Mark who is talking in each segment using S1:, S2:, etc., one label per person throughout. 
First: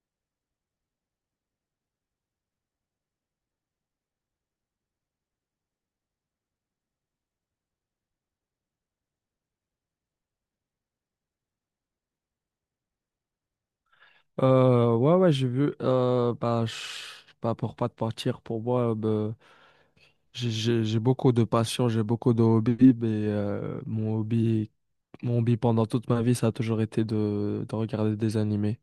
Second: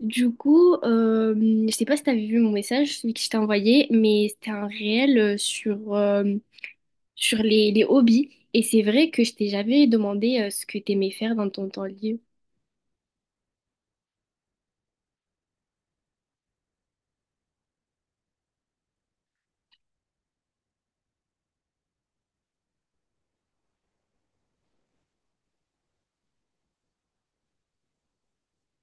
S1: Du coup, je sais pas si t'avais vu mon message, celui que je t'ai envoyé, mais c'était un réel sur les hobbies. Et c'est vrai que je t'ai jamais demandé ce que t'aimais faire dans ton temps libre.
S2: Ouais, ouais, j'ai vu. Bah, pour pas te mentir, pour moi, bah, j'ai beaucoup de passion, j'ai beaucoup de hobbies, mais mon hobby pendant toute ma vie, ça a toujours été de regarder des animés,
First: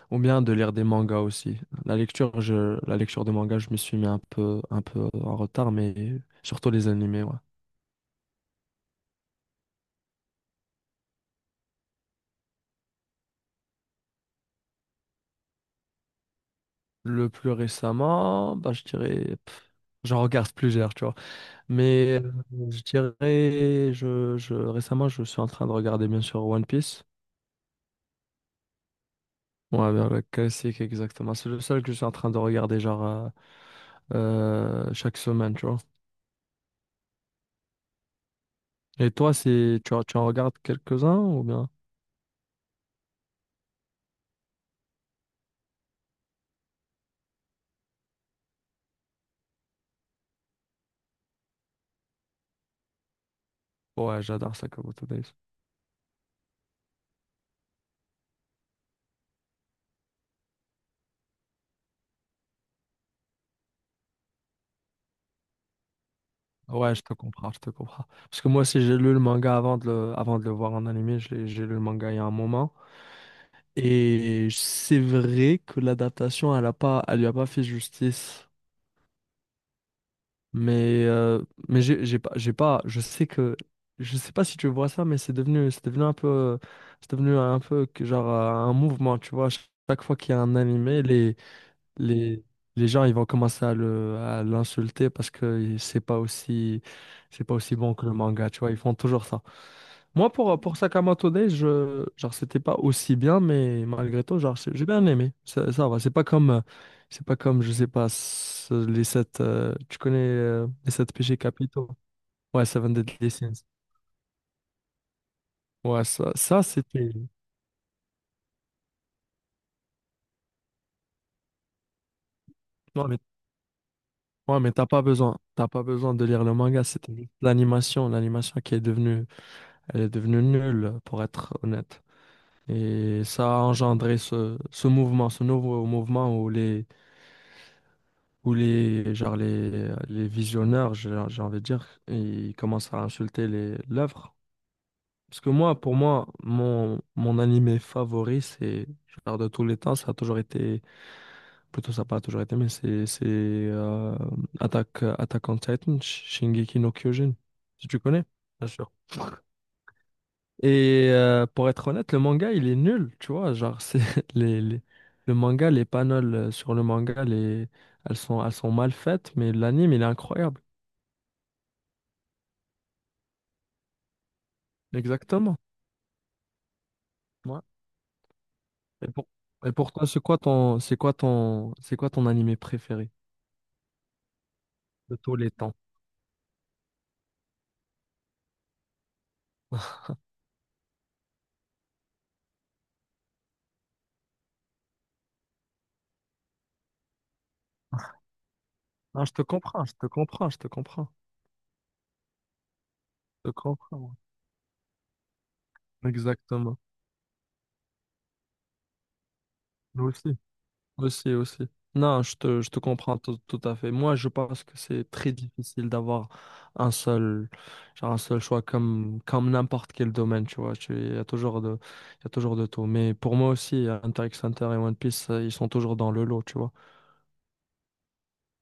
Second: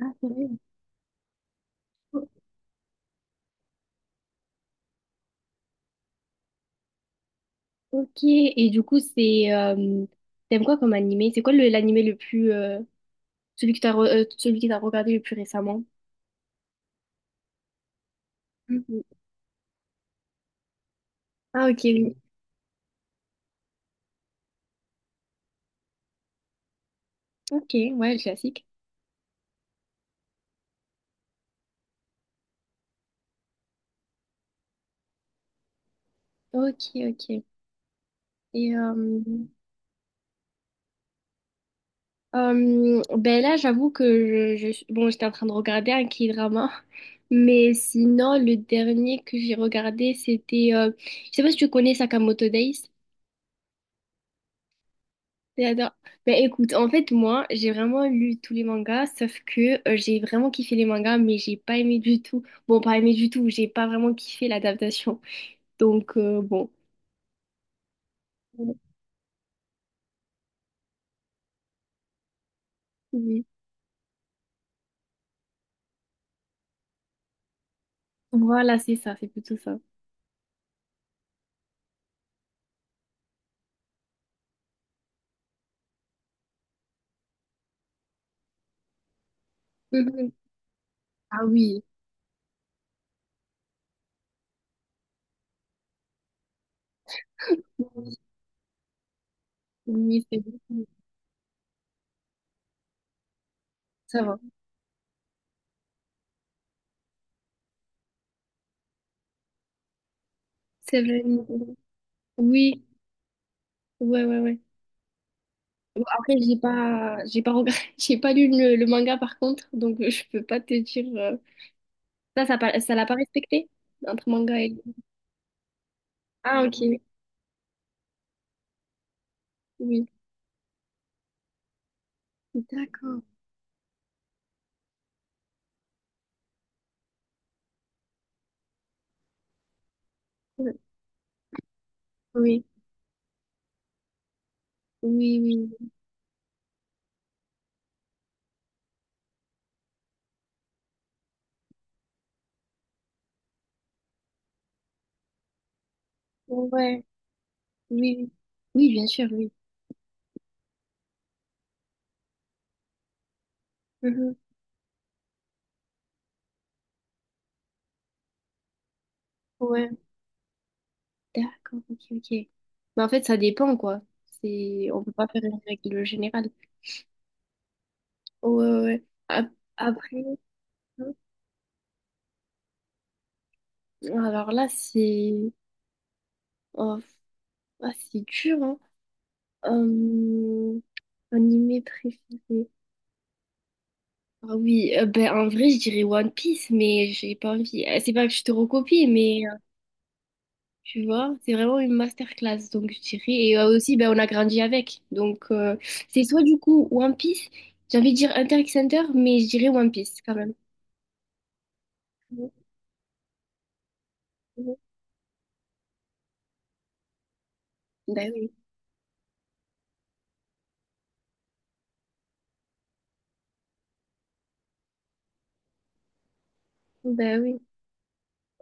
S1: Ah,
S2: ou
S1: c'est
S2: bien
S1: vrai.
S2: de lire des mangas aussi.
S1: O-
S2: La lecture de mangas, je me suis mis un peu en retard, mais surtout les animés, ouais.
S1: Ok, et du coup, c'est t'aimes quoi comme animé? C'est quoi l'animé le plus celui que celui que t'as regardé le plus récemment?
S2: Le plus récemment, bah, je
S1: Mhm.
S2: dirais, j'en regarde plusieurs, tu vois.
S1: Ah, ok, oui.
S2: Mais je dirais, récemment, je suis en train de regarder bien sûr One Piece.
S1: Ok, ouais, le classique.
S2: Ouais, ben, le classique, exactement. C'est le seul que je suis en train de regarder, genre, chaque semaine, tu vois.
S1: Ok, ok. Et
S2: Et toi, tu en regardes quelques-uns ou bien?
S1: Ben là, j'avoue que bon, j'étais en train de regarder un K-drama, mais sinon, le dernier que j'ai regardé, c'était, je sais pas si tu connais Sakamoto Days.
S2: Ouais, j'adore Sakamoto Days.
S1: J'adore. Ben écoute, en fait, moi, j'ai vraiment lu tous les mangas, sauf que j'ai vraiment kiffé les mangas, mais j'ai pas aimé du tout. Bon, pas aimé du tout, j'ai pas vraiment kiffé l'adaptation. Donc, bon.
S2: Ouais, je te comprends, je te comprends. Parce que moi aussi, j'ai lu le manga avant avant de le voir en animé. J'ai lu le manga il y a un moment.
S1: Oui.
S2: Et c'est vrai que l'adaptation, elle lui a pas fait justice.
S1: Voilà, c'est ça, c'est plutôt ça.
S2: Mais, euh, mais, j'ai pas, je sais pas si tu vois ça, mais c'est devenu un peu, c'est devenu un peu que genre un mouvement, tu vois. Chaque fois qu'il
S1: Mhm.
S2: y a un animé,
S1: Ah oui,
S2: les, les gens ils vont commencer à à l'insulter parce que c'est pas aussi bon que le manga, tu vois, ils font toujours ça.
S1: oui,
S2: Moi
S1: c'est
S2: pour Sakamoto Days, je genre c'était pas aussi bien mais
S1: ça
S2: malgré
S1: va.
S2: tout genre j'ai bien aimé. Ça va, c'est pas comme je sais pas ce- les sept tu connais les
S1: C'est
S2: sept
S1: vrai.
S2: péchés capitaux. Ouais,
S1: Oui,
S2: Seven Deadly Sins.
S1: ouais, ouais, ouais. Bon,
S2: Ouais, ça,
S1: après,
S2: ça c'était.
S1: j'ai pas regret- j'ai pas lu le manga par contre, donc je peux pas te dire. Ça, ça l'a
S2: Non
S1: pas
S2: mais
S1: respecté entre manga
S2: ouais, mais
S1: et.
S2: t'as pas besoin de lire le
S1: Ah,
S2: manga,
S1: ok.
S2: c'était juste l'animation, l'animation qui est devenue elle
S1: Oui.
S2: est devenue nulle, pour être honnête.
S1: D'accord.
S2: Et ça a engendré ce mouvement, ce nouveau mouvement où les
S1: Ouais.
S2: visionneurs, j'ai envie de dire, ils
S1: Oui.
S2: commencent à insulter l'œuvre.
S1: Oui,
S2: Parce que
S1: oui.
S2: pour moi, mon animé favori, c'est, genre de tous les temps, ça a toujours été, plutôt ça n'a pas toujours été, mais Attack on Titan, Shingeki no
S1: Ouais.
S2: Kyojin, si tu
S1: Oui,
S2: connais.
S1: oui.
S2: Bien
S1: Oui,
S2: sûr.
S1: bien sûr, oui.
S2: Et pour être honnête, le manga, il est nul, tu vois. Genre, c'est
S1: Mhm.
S2: les, les- le manga, les panels sur le manga, elles sont mal faites, mais
S1: Ouais.
S2: l'anime, il est incroyable.
S1: D'accord, ok, ok. Mais en fait, ça dépend, quoi. C'est, on peut pas faire
S2: Exactement.
S1: une règle générale.
S2: Ouais.
S1: Ouais, ouais, ouais.
S2: Et pour, et pour toi,
S1: Après, hein.
S2: c'est quoi ton animé préféré
S1: Alors là,
S2: de
S1: c'est,
S2: tous les temps?
S1: oh, ah, c'est dur, hein. Euh, animé préféré. Ah oui, ben, en vrai, je dirais One Piece, mais j'ai pas envie. C'est pas que je te recopie,
S2: Non, je
S1: mais
S2: te comprends, je te comprends, je te
S1: tu
S2: comprends,
S1: vois, c'est vraiment une masterclass, donc je dirais.
S2: je te
S1: Et aussi, ben,
S2: comprends.
S1: on a grandi avec. Donc, c'est soit du
S2: Exactement.
S1: coup One Piece, j'ai envie de dire Hunter x Hunter, mais je dirais One
S2: Nous
S1: Piece quand
S2: aussi.
S1: même.
S2: Aussi, aussi. Non, je te comprends tout à fait. Moi, je pense que c'est très difficile d'avoir un seul, genre un
S1: Ben
S2: seul
S1: oui,
S2: choix comme n'importe quel domaine, tu vois. Il y a toujours de tout. Mais pour moi aussi, Hunter x Hunter et One Piece, ils sont toujours dans le lot, tu vois.
S1: ben oui.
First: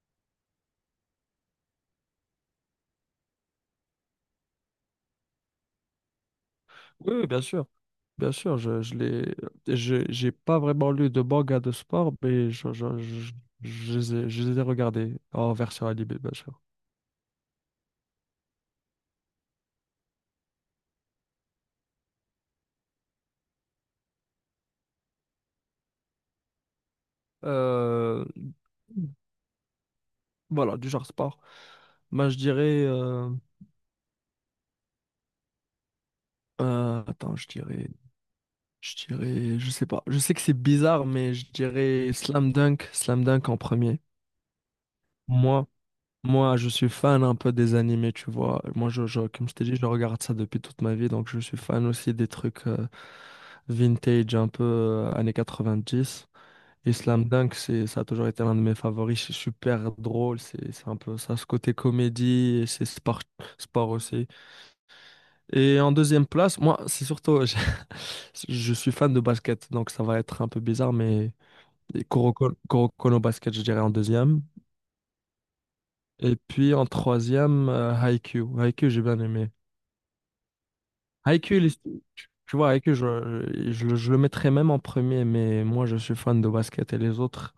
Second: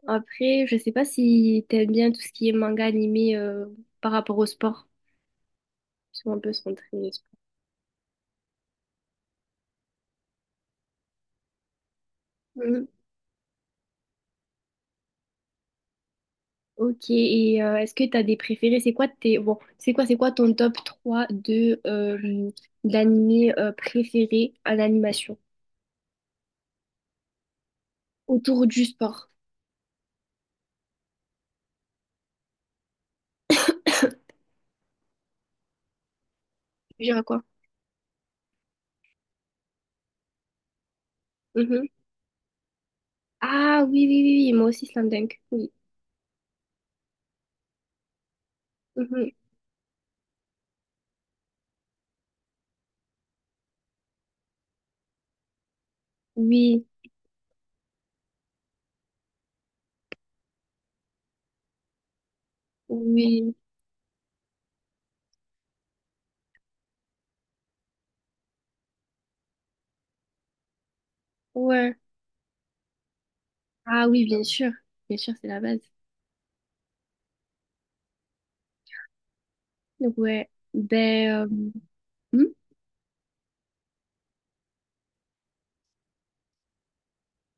S1: Après, je sais pas si t'aimes bien tout ce qui est manga animé par rapport au sport. Ils sont un peu centrés.
S2: Oui, oui, bien sûr. Bien sûr, j'ai pas vraiment lu de manga de sport, mais je les ai regardés en version animée, bien sûr.
S1: Ok, et est-ce que tu as des préférés? C'est quoi tes bon, c'est quoi ton top 3 de d'animés préférés en animation
S2: Euh,
S1: autour du sport?
S2: voilà, du genre sport. Moi, je dirais.
S1: Je dirais
S2: Attends,
S1: quoi?
S2: je dirais, je sais pas. Je sais que c'est bizarre, mais je
S1: Mhm.
S2: dirais Slam Dunk en
S1: Ah oui,
S2: premier.
S1: oui, oui, oui, moi aussi Slam Dunk.
S2: Moi,
S1: Oui.
S2: moi, je suis fan un peu des animés, tu vois. Moi,
S1: Mhm.
S2: comme je t'ai dit, je regarde ça depuis toute ma vie, donc je suis fan aussi des trucs vintage, un peu années 90.
S1: Oui,
S2: Et Slam Dunk, ça a toujours été l'un de mes favoris. C'est super drôle, c'est un peu ça, ce côté comédie, et c'est sport,
S1: oui,
S2: sport aussi. Et en deuxième place, moi, c'est surtout, je suis fan de basket, donc ça va être un peu bizarre, mais
S1: ouais.
S2: Koro Kono Basket, je dirais en
S1: Ah oui, bien
S2: deuxième.
S1: sûr. Bien sûr, c'est la base.
S2: Et puis en troisième, Haikyuu. Haikyuu, j'ai bien aimé.
S1: Donc, ouais. Ben
S2: Haikyuu, il est- tu
S1: hmm,
S2: tu vois, Haikyuu, je le mettrais même en premier, mais moi, je suis fan de basket et les autres,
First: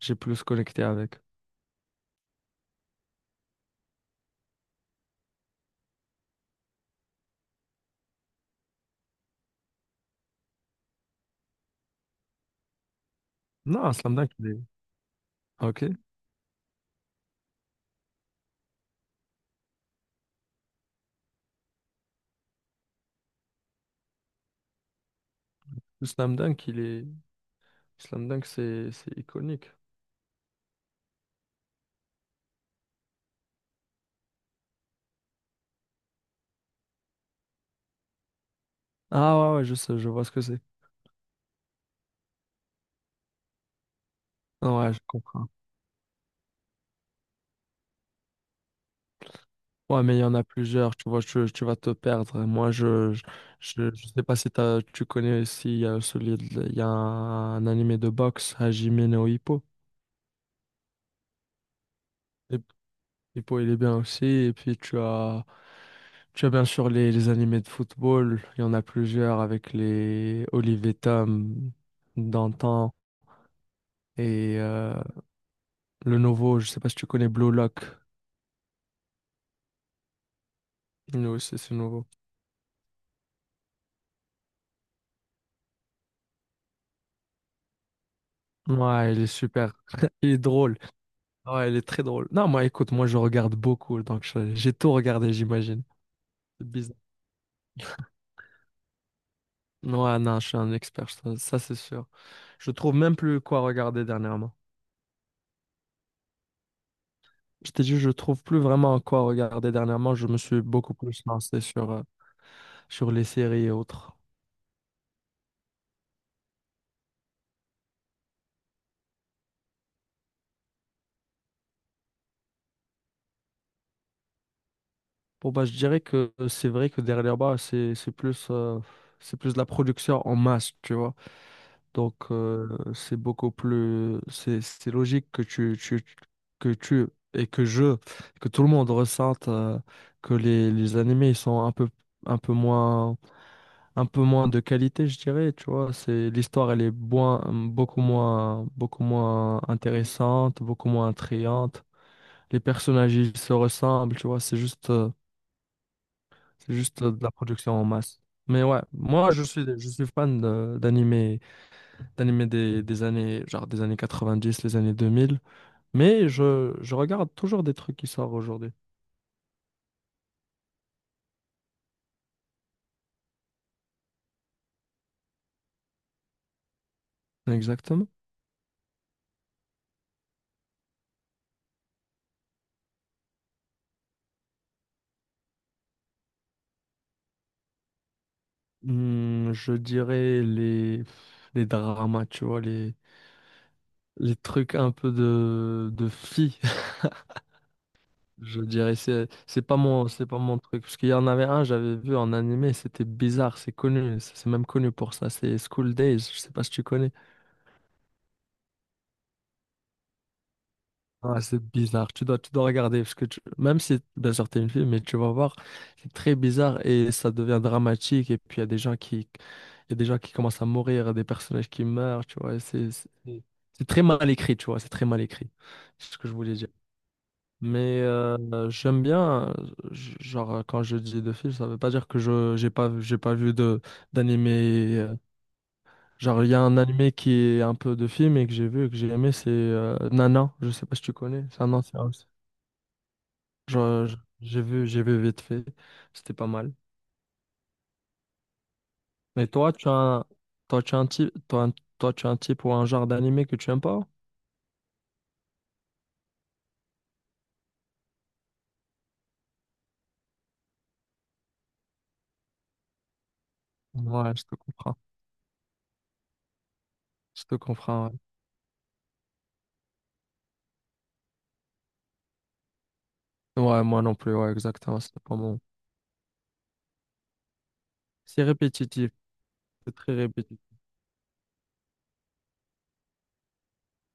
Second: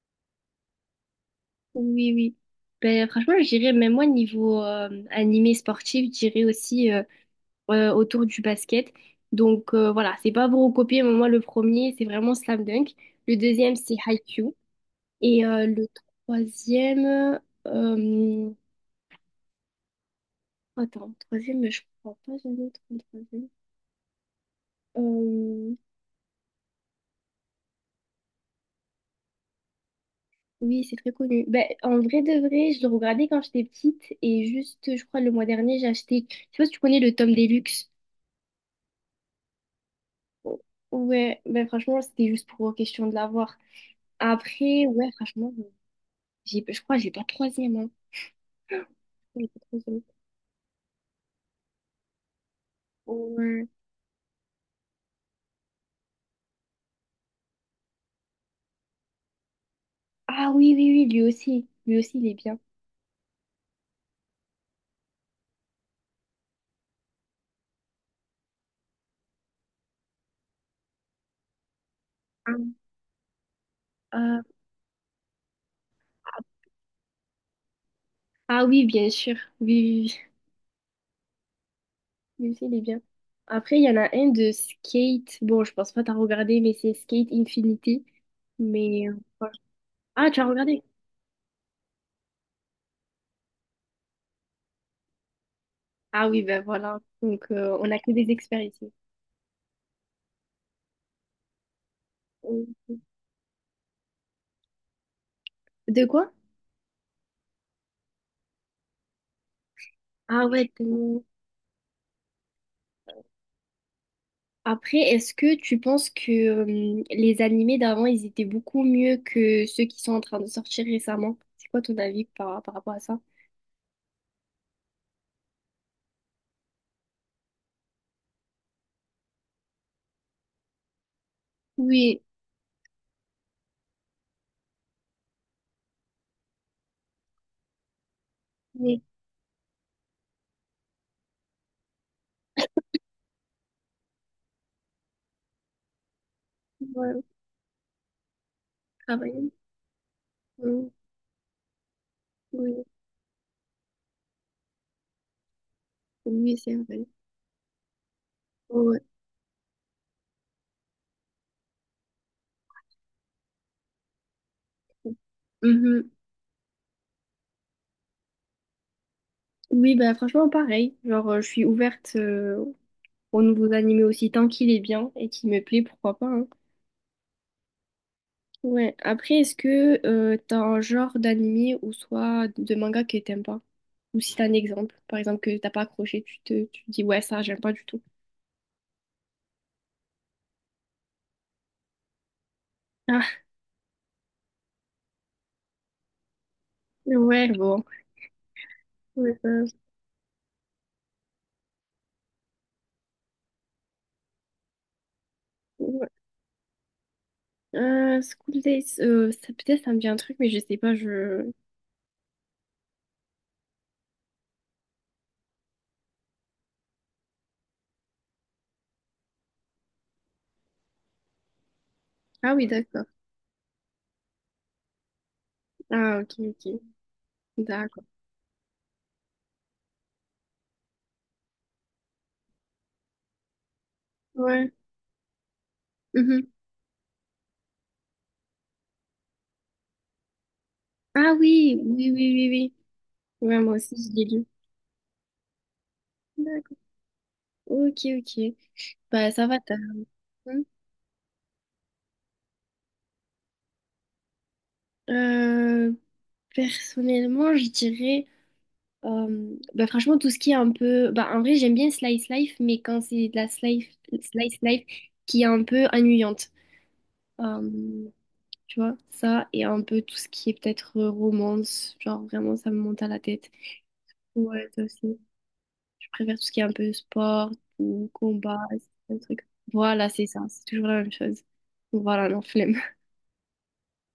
S2: j'ai plus connecté avec.
S1: oui, oui. Ben franchement, je dirais même moi niveau animé sportif, je dirais aussi autour du basket. Donc voilà, c'est pas pour recopier, mais moi le premier, c'est vraiment Slam Dunk. Le deuxième,
S2: Non,
S1: c'est
S2: Slam Dunk, il
S1: Haikyuu.
S2: est.
S1: Et
S2: Ok.
S1: le troisième, euh, attends, troisième, je crois pas jamais trop troisième. Euh,
S2: Le Slam Dunk, il est. Slam Dunk, c'est iconique.
S1: oui, c'est très connu. Ben, en vrai de vrai, je le regardais quand j'étais petite et juste, je crois, le mois dernier, j'ai acheté, je sais pas si tu connais le tome Deluxe.
S2: Ah ouais, ouais, je sais, je vois ce que
S1: O-
S2: c'est.
S1: Ouais, ben franchement, c'était juste pour question de l'avoir.
S2: Ah
S1: Après,
S2: ouais, je
S1: ouais,
S2: comprends.
S1: franchement, j'ai, je crois, que j'ai pas de troisième, hein.
S2: Ouais, mais il y en a plusieurs, tu vois, tu, vas te perdre. Moi,
S1: Ouais.
S2: je sais pas si tu connais aussi, il y a un animé de boxe, Hajime no Ippo.
S1: Ah oui, oui, oui, lui aussi. Lui aussi, il est bien.
S2: Et- Ippo, il est bien aussi. Et puis, tu as bien sûr les animés de football. Il y en a plusieurs avec les Olivier Tom
S1: Ah,
S2: d'antan
S1: euh,
S2: et le nouveau, je sais pas si tu connais Blue Lock.
S1: ah oui, bien sûr. Oui, oui, oui.
S2: Nous aussi, c'est nouveau.
S1: Lui aussi, il est bien. Après, il y en a un de Skate. Bon, je pense pas t'as regardé, mais c'est Skate Infinity. Mais...
S2: Ouais, il est
S1: voilà.
S2: super. Il
S1: Ah,
S2: est
S1: tu as
S2: drôle.
S1: regardé?
S2: Ouais, elle est très drôle. Non, moi, écoute, moi, je regarde beaucoup, donc j'ai tout regardé, j'imagine.
S1: Ah oui, ben
S2: C'est bizarre.
S1: voilà. Donc, on a que des experts ici.
S2: Ouais, non, je suis un expert, ça, c'est sûr. Je trouve même plus quoi regarder dernièrement.
S1: De quoi?
S2: Je t'ai dit, je trouve plus vraiment quoi regarder dernièrement. Je me
S1: Ah
S2: suis
S1: ouais,
S2: beaucoup plus
S1: tellement.
S2: lancé sur les séries et autres.
S1: Après, est-ce que tu penses que les animés d'avant, ils étaient beaucoup mieux que ceux qui sont en train de sortir récemment? C'est quoi ton avis par rapport à ça?
S2: Bon, bah, je dirais que c'est vrai que derrière bas, c'est plus de la production en masse, tu vois. Donc,
S1: Oui,
S2: c'est beaucoup plus, c'est logique que tu- que tu et que je, que tout le monde
S1: mais
S2: ressente que les animés ils sont un peu, un peu moins, un peu moins de qualité, je dirais. Tu vois, c'est l'histoire,
S1: ouais,
S2: beaucoup
S1: travailler.
S2: moins intéressante, beaucoup
S1: Euh,
S2: moins attrayante. Les
S1: oui,
S2: personnages, ils se ressemblent. Tu vois,
S1: oui,
S2: c'est
S1: c'est
S2: juste
S1: vrai.
S2: de la production en masse. Mais ouais,
S1: Ouais.
S2: moi, je suis fan d'animés des années, genre des années 90, les années 2000.
S1: Mhm.
S2: Mais je regarde toujours des trucs qui sortent aujourd'hui.
S1: Oui, bah franchement, pareil. Genre, je suis ouverte aux nouveaux animés aussi, tant qu'il est bien et qu'il me plaît, pourquoi pas. Hein.
S2: Exactement.
S1: Ouais. Après, est-ce que t'as un genre d'animé ou soit de manga que t'aimes pas? Ou si t'as un exemple, par exemple, que t'as pas accroché, tu te dis, ouais, ça, j'aime pas du tout.
S2: Hmm, je dirais les dramas, tu vois,
S1: Ah,
S2: les trucs un peu de filles.
S1: ouais, bon.
S2: Je dirais,
S1: Ouais, ça,
S2: c'est pas mon truc. Parce qu'il y en avait un, j'avais vu en animé, c'était bizarre, c'est connu, c'est même connu pour ça, c'est School
S1: ouais.
S2: Days, je sais pas si tu connais.
S1: School Days, peut-être ça me dit un truc, mais je sais pas,
S2: Ouais,
S1: je...
S2: c'est bizarre. Tu dois regarder parce que même si, bien sûr, t'es une fille, mais tu vas voir, c'est très bizarre et ça devient dramatique. Et puis il y a des gens qui commencent à mourir, il y a des personnages qui meurent, tu
S1: Ah
S2: vois. Et
S1: oui,
S2: C'est,
S1: d'accord.
S2: c'est c'est c'est très mal écrit, tu vois. C'est très mal écrit. C'est ce
S1: Ah,
S2: que
S1: ok,
S2: je voulais dire.
S1: ok.
S2: Mais
S1: D'accord.
S2: j'aime bien, genre quand je dis de films, ça veut pas dire que je j'ai pas vu de
S1: Ouais.
S2: d'animé. Genre
S1: Mhm.
S2: il y a un animé qui est un peu de film et que j'ai vu et que j'ai aimé, c'est Nana. Je sais pas si tu
S1: Ah
S2: connais. C'est un
S1: oui,
S2: ancien.
S1: oui, oui, oui, oui. Ouais, moi aussi,
S2: Je-
S1: je
S2: je-
S1: l'ai lu.
S2: j'ai vu vite fait. C'était pas mal.
S1: D'accord. Ok, ok. Bah, ça
S2: Mais
S1: va,
S2: toi,
S1: t'as raison.
S2: tu as un type, toi, tu as un type ou un genre d'animé que tu aimes pas?
S1: Euh, personnellement, je dirais. Bah, franchement, tout ce qui est un peu. Bah, en vrai, j'aime bien Slice Life, mais quand c'est de
S2: Ouais, je te
S1: slice Life
S2: comprends.
S1: qui est un peu ennuyante.
S2: Je te
S1: Euh,
S2: comprends, ouais.
S1: tu vois, ça, et un peu tout ce qui est peut-être romance. Genre, vraiment, ça me monte à la tête.
S2: Ouais, moi non plus, ouais,
S1: Ouais, toi
S2: exactement. C'est
S1: aussi.
S2: pas mon.
S1: Je préfère tout ce qui est un peu sport ou
S2: C'est
S1: combat,
S2: répétitif.
S1: un truc.
S2: C'est
S1: Voilà,
S2: très
S1: c'est ça,
S2: répétitif.
S1: c'est toujours la même chose. Donc voilà, non, flemme.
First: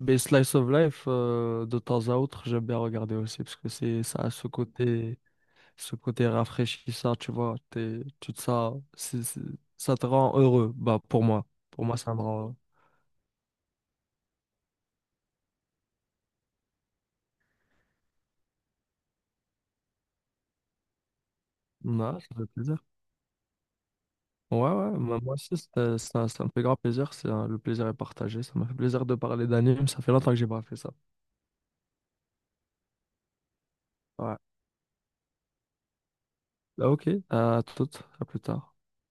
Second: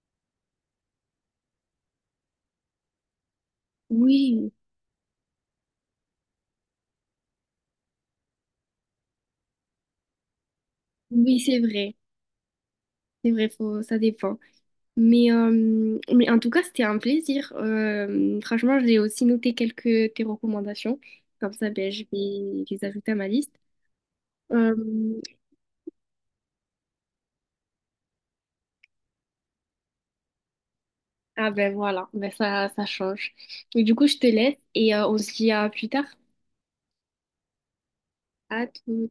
S2: Mais Slice of Life, de temps à autre, j'aime bien regarder aussi parce que ça a
S1: Oui,
S2: ce côté rafraîchissant, tu vois. T'es, tout ça, ça te rend heureux. Bah, pour
S1: oui,
S2: moi.
S1: c'est
S2: Pour
S1: vrai.
S2: moi, ça me rend.
S1: C'est vrai, faut, ça dépend. Mais en tout cas, c'était un plaisir. Franchement, j'ai aussi noté quelques tes recommandations. Comme ça, ben, je
S2: Non, ça fait
S1: vais
S2: plaisir.
S1: les ajouter à ma liste.
S2: Ouais,
S1: Euh,
S2: ouais, moi aussi, ça, ça me fait grand plaisir. Le plaisir est partagé. Ça m'a fait plaisir de parler d'anime. Ça fait longtemps que j'ai pas fait ça.
S1: ah ben voilà, ben ça change. Et du coup, je te
S2: Ouais.
S1: laisse et on se dit à plus tard.
S2: Bah, ok, à toutes, à plus
S1: À
S2: tard.
S1: tout.